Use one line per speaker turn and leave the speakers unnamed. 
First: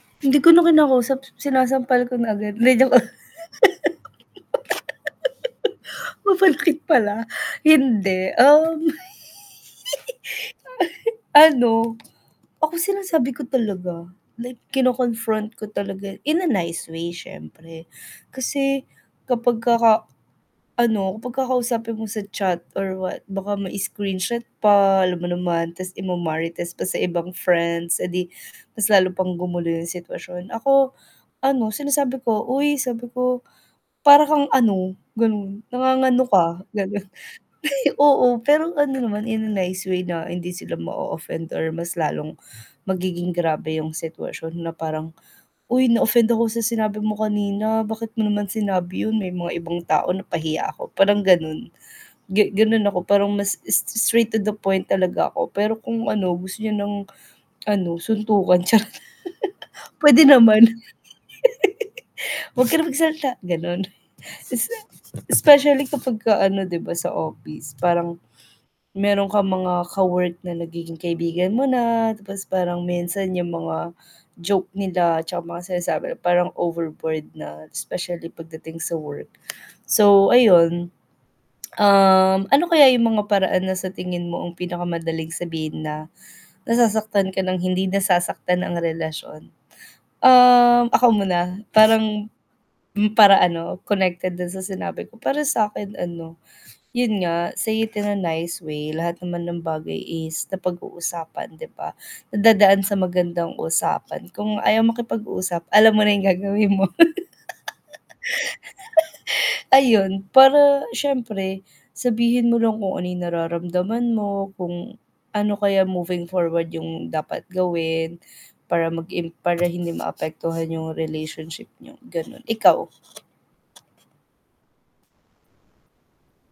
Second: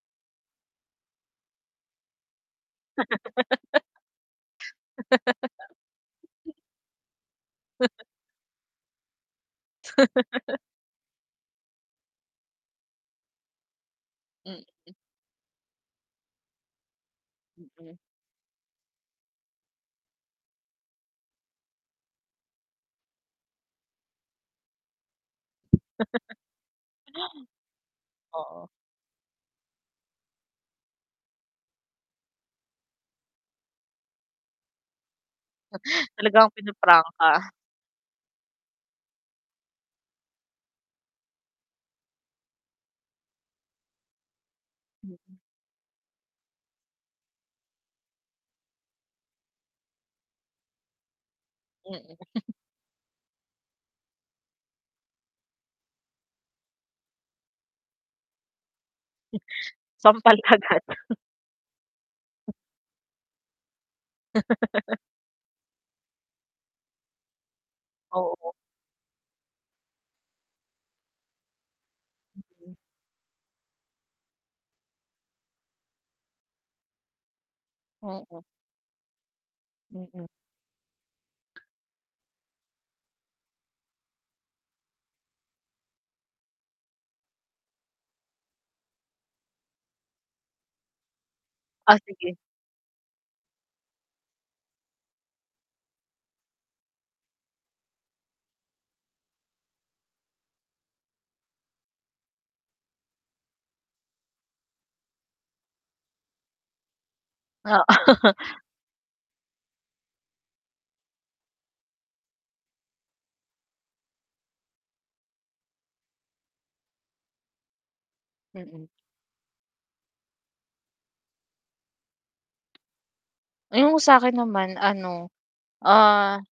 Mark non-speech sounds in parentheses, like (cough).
Hindi ko na kinakausap, sinasampal ko na agad, 'di joke lang.
(laughs) (laughs)
(laughs) Mapanakit pala.
(chuckles)
Hindi, um
(laughs)
(giggles) Ano, ako sinasabi ko talaga like
Mm.
kino-confront ko talaga in a nice way syempre.
Mm.
Kasi kapag kaka ano kapag kakausapin mo sa chat or what baka may screenshot pa, alam mo naman, tas
(laughs)
ima-marites pa sa ibang friends, eh 'di
Oo.
mas lalo pang gumulo yung sitwasyon. Ako, ano sinasabi ko, "Uy" sabi ko, "para kang ano" ganun "nangangano
Talagang
ka,"
ang
ganon.
pinaprangka.
(chuckles) Oo, pero ano naman in a nice way na hindi sila ma-offend or mas lalong magiging grabe yung sitwasyon na parang,
Mm.
"Uy na-offend ako sa sinabi mo kanina. Bakit mo naman sinabi yun may mga ibang tao na pahiya ako," parang ganon.
Mm. (chuckles)
Ganon ako parang mas s s straight to the point talaga ako, pero kung ano gusto niya ng, ano suntukan charot (laughs) pwede
Sampal
naman. (laughs)
agad.
"Wag ka na magsalita," ganon. Isa
(chuckles)
specially kapag ka ano 'di ba sa office parang
Oo.
meron kang mga ka-work na nagiging kaibigan mo na tapos parang minsan yung mga joke nila tsaka mga sinasabi nila parang overboard na, specially
Oo.
pagdating sa work.
Mm.
So ayun, (tsk) um, ano kaya yung mga paraan na sa tingin mo ang pinakamadaling sabihin na nasasaktan ka ng hindi nasasaktan ang relasyon. Ah, ako muna?
Ah,
Parang
sige.
para ano connected dun sa sinabi ko. Para sakin ano, yun nga say it in a nice way lahat naman ng bagay is na pag-uusapan 'di ba? Nadadaan sa magandang usapan, kung ayaw makipag-uusap alam mo na yung gagawin mo.
Oo.
(laughs) Ayun, para syempre sabihin mo lang kung ano yung nararamdaman mo kung ano kaya moving forward yung dapat gawin, para
Mm.
mag im para hindi maapektuhan yung relationship niyo ganon, ikaw?
Yung sakin naman ano, ah